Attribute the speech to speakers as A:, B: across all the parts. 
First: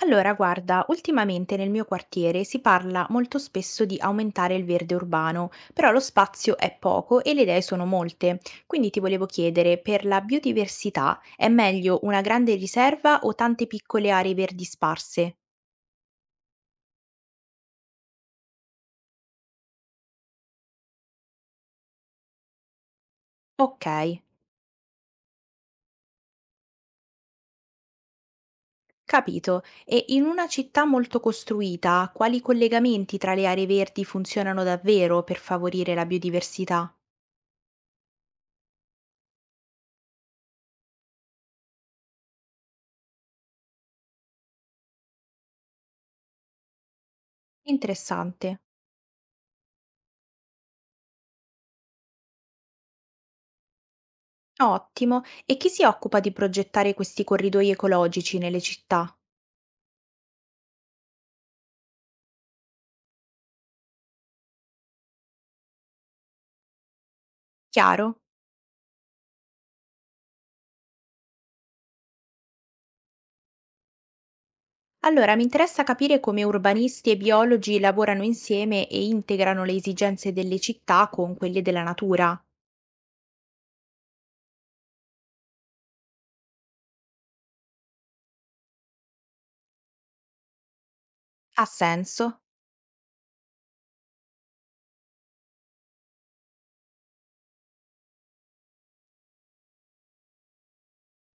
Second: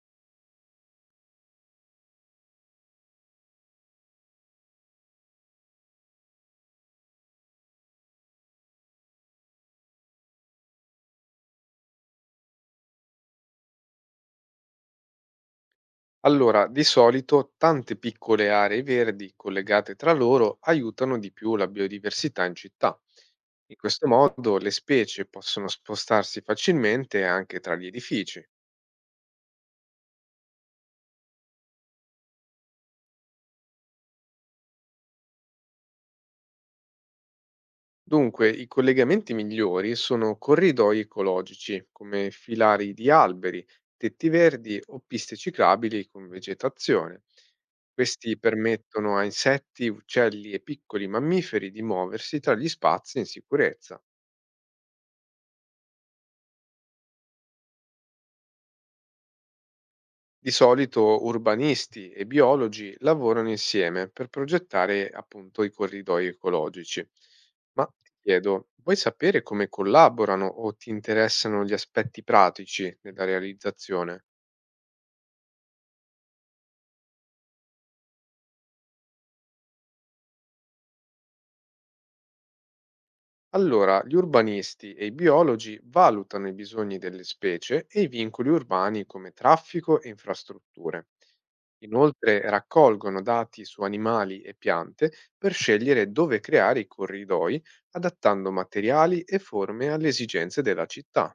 A: Allora, guarda, ultimamente nel mio quartiere si parla molto spesso di aumentare il verde urbano, però lo spazio è poco e le idee sono molte. Quindi ti volevo chiedere, per la biodiversità è meglio una grande riserva o tante piccole aree verdi sparse?
B: Allora, di solito tante piccole aree verdi collegate tra loro aiutano di più la biodiversità in città. In
A: Ok,
B: questo modo le specie possono spostarsi facilmente anche tra gli edifici.
A: capito. E in una città molto costruita, quali collegamenti tra le aree verdi funzionano davvero per favorire la biodiversità?
B: Dunque, i collegamenti migliori sono corridoi ecologici, come filari di alberi, tetti verdi o piste ciclabili con vegetazione. Questi
A: Interessante.
B: permettono a insetti, uccelli e piccoli mammiferi di muoversi tra gli spazi in sicurezza.
A: Ottimo. E chi si occupa di progettare questi corridoi ecologici nelle città?
B: Di solito urbanisti e biologi lavorano insieme per progettare appunto i corridoi ecologici. Ma ti
A: Chiaro?
B: chiedo, vuoi sapere come collaborano o ti interessano gli aspetti pratici della realizzazione?
A: Allora, mi interessa capire come urbanisti e biologi lavorano insieme e integrano le esigenze delle città con quelle della natura.
B: Allora, gli urbanisti e i biologi valutano i bisogni delle specie e i vincoli urbani come traffico e infrastrutture.
A: Ha
B: Inoltre
A: senso?
B: raccolgono dati su animali e piante per scegliere dove creare i corridoi, adattando materiali e forme alle esigenze della città.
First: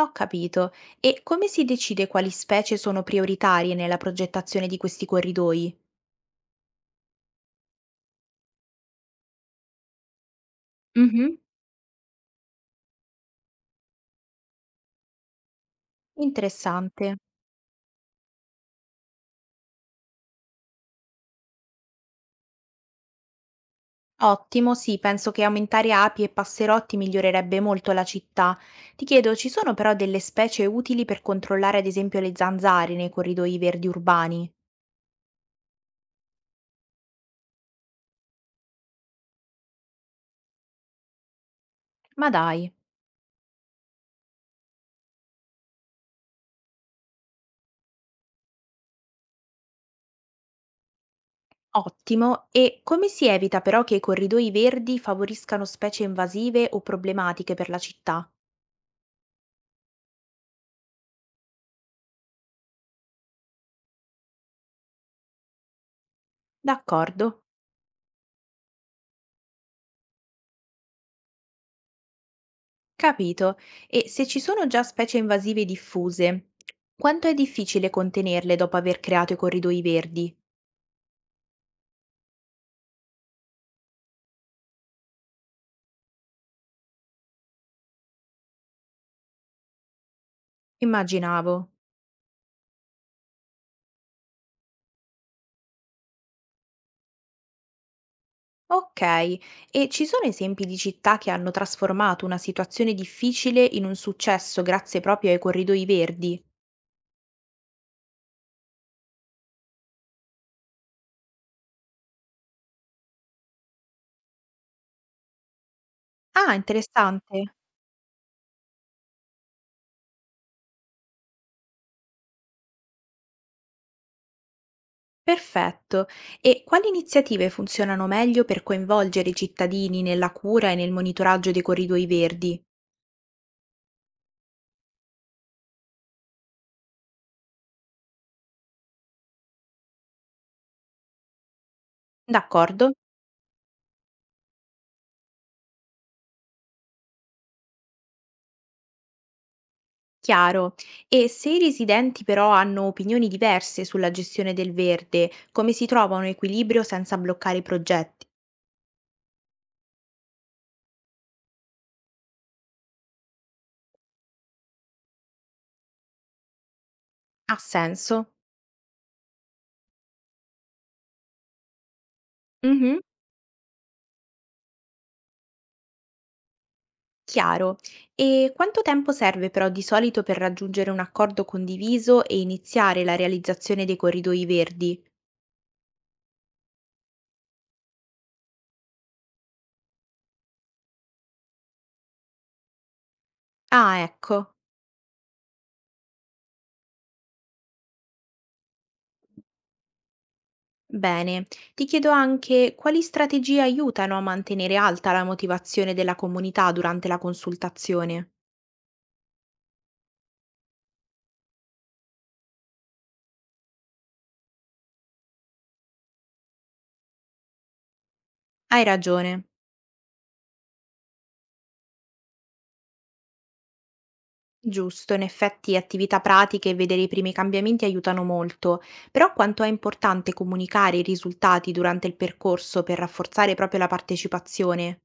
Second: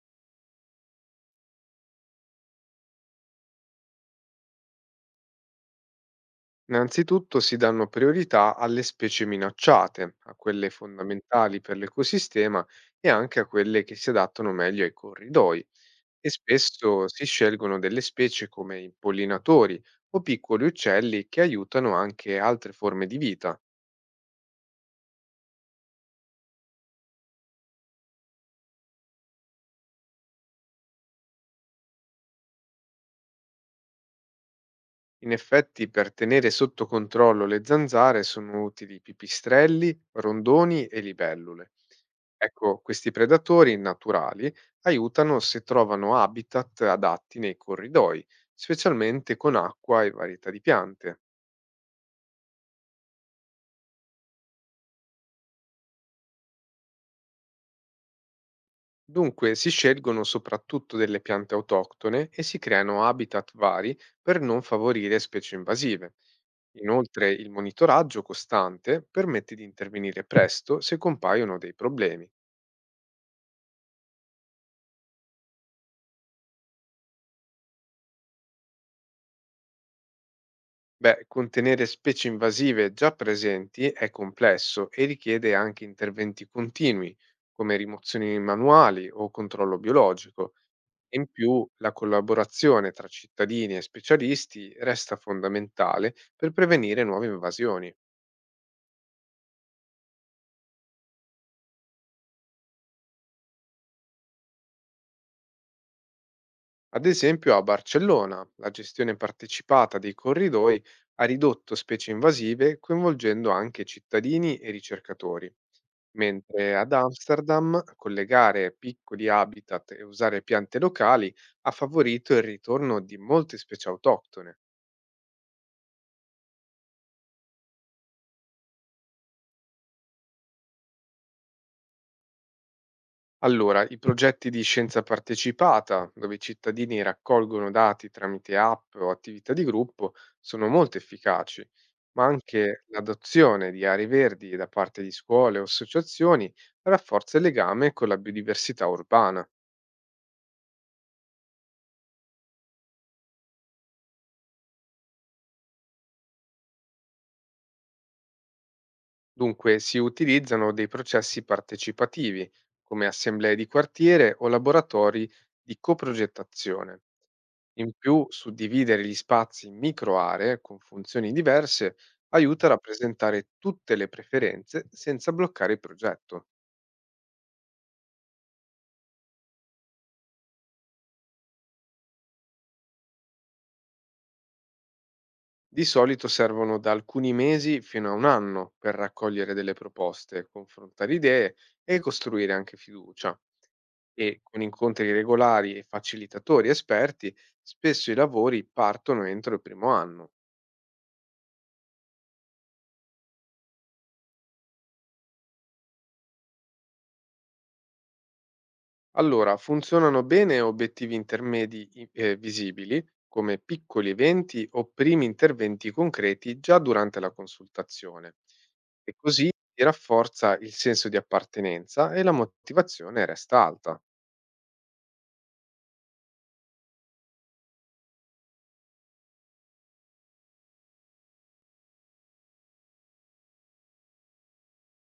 A: Ho capito. E come si decide quali specie sono prioritarie nella progettazione di questi corridoi?
B: Innanzitutto si danno priorità alle specie minacciate, a quelle
A: Mhm.
B: fondamentali per l'ecosistema e anche a quelle che si adattano meglio ai corridoi. E spesso
A: Interessante.
B: si scelgono delle specie come i pollinatori o piccoli uccelli che aiutano anche altre forme di vita.
A: Ottimo, sì, penso che aumentare api e passerotti migliorerebbe molto la città. Ti chiedo, ci sono però delle specie utili per controllare ad esempio le zanzare nei corridoi verdi urbani?
B: In effetti, per tenere sotto controllo le zanzare sono utili pipistrelli, rondoni e libellule.
A: Ma dai.
B: Ecco, questi predatori naturali aiutano se trovano habitat adatti nei corridoi, specialmente con acqua e varietà di piante.
A: Ottimo, e come si evita però che i corridoi verdi favoriscano specie invasive o problematiche per la città?
B: Dunque, si scelgono soprattutto delle piante autoctone e si creano habitat vari per non favorire specie invasive.
A: D'accordo,
B: Inoltre, il monitoraggio costante permette di intervenire presto se compaiono dei problemi.
A: capito. E se ci sono già specie invasive diffuse, quanto è difficile contenerle dopo aver creato i corridoi verdi?
B: Beh, contenere specie invasive già presenti è complesso e richiede anche interventi continui, come rimozioni manuali o controllo biologico. In
A: Immaginavo.
B: più, la collaborazione tra cittadini e specialisti resta fondamentale per prevenire nuove invasioni.
A: Ok, e ci sono esempi di città che hanno trasformato una situazione difficile in un successo grazie proprio ai corridoi verdi?
B: Ad esempio, a Barcellona, la gestione partecipata dei corridoi ha ridotto specie invasive coinvolgendo anche cittadini e ricercatori.
A: Ah,
B: Mentre ad
A: interessante.
B: Amsterdam collegare piccoli habitat e usare piante locali ha favorito il ritorno di molte specie autoctone.
A: Perfetto. E quali iniziative funzionano meglio per coinvolgere i cittadini nella cura e nel monitoraggio dei corridoi verdi?
B: Allora, i progetti di scienza partecipata, dove i cittadini raccolgono dati tramite app o attività di gruppo, sono molto efficaci, ma anche
A: D'accordo,
B: l'adozione di aree verdi da parte di scuole o associazioni rafforza il legame con la biodiversità urbana.
A: chiaro. E se i residenti però hanno opinioni diverse sulla gestione del verde, come si trova un equilibrio senza bloccare i progetti?
B: Dunque, si utilizzano dei processi partecipativi, come assemblee di quartiere o laboratori di coprogettazione.
A: Ha
B: In più,
A: senso?
B: suddividere gli spazi in microaree con funzioni diverse aiuta a
A: Mhm.
B: rappresentare tutte le preferenze senza bloccare il progetto.
A: Chiaro. E quanto tempo serve però di solito per raggiungere un accordo condiviso e iniziare la realizzazione dei corridoi verdi?
B: Di solito servono da alcuni mesi fino a un anno per raccogliere delle proposte, confrontare idee e costruire anche fiducia.
A: Ah,
B: E
A: ecco.
B: con incontri regolari e facilitatori esperti, spesso i lavori partono entro il primo anno.
A: Bene. Ti chiedo anche quali strategie aiutano a mantenere alta la motivazione della comunità durante la consultazione.
B: Allora, funzionano bene obiettivi intermedi visibili, come piccoli eventi o primi interventi concreti già durante la consultazione.
A: Hai
B: E
A: ragione.
B: così si rafforza il senso di appartenenza e la motivazione resta alta.
A: Giusto, in effetti attività pratiche e vedere i primi cambiamenti aiutano molto, però quanto è importante comunicare i risultati durante il percorso per rafforzare proprio la partecipazione?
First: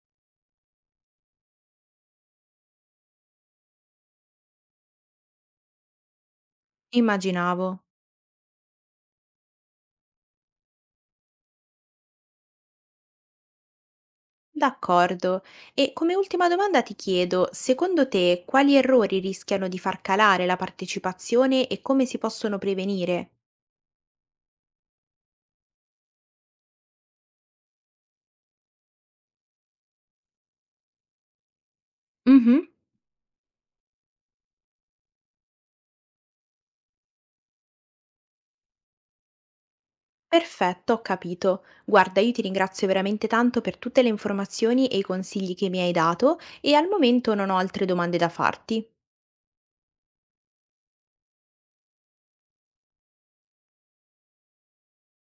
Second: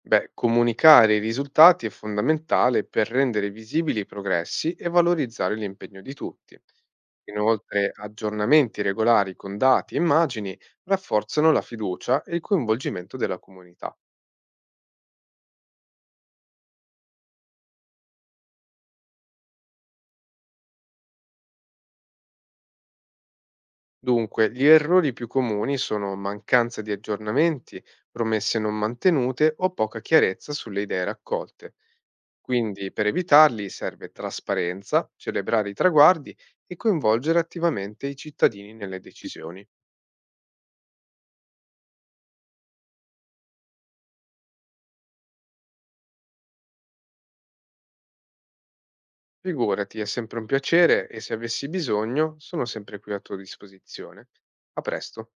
B: Beh, comunicare i risultati è fondamentale per rendere visibili i progressi e valorizzare l'impegno di tutti.
A: Immaginavo.
B: Inoltre, aggiornamenti regolari con dati e immagini rafforzano la fiducia e il coinvolgimento della comunità.
A: D'accordo. E come ultima domanda ti chiedo, secondo te quali errori rischiano di far calare la partecipazione e come si possono prevenire?
B: Dunque, gli errori più comuni sono mancanza di aggiornamenti, promesse non mantenute o poca chiarezza sulle idee raccolte.
A: Mhm.
B: Quindi, per evitarli serve trasparenza, celebrare i traguardi e coinvolgere attivamente i cittadini nelle decisioni.
A: Perfetto, ho capito. Guarda, io ti ringrazio veramente tanto per tutte le informazioni e i consigli che mi hai dato e al momento non ho altre domande da farti.
B: Figurati, è sempre un piacere e se avessi bisogno sono sempre qui a tua disposizione. A presto.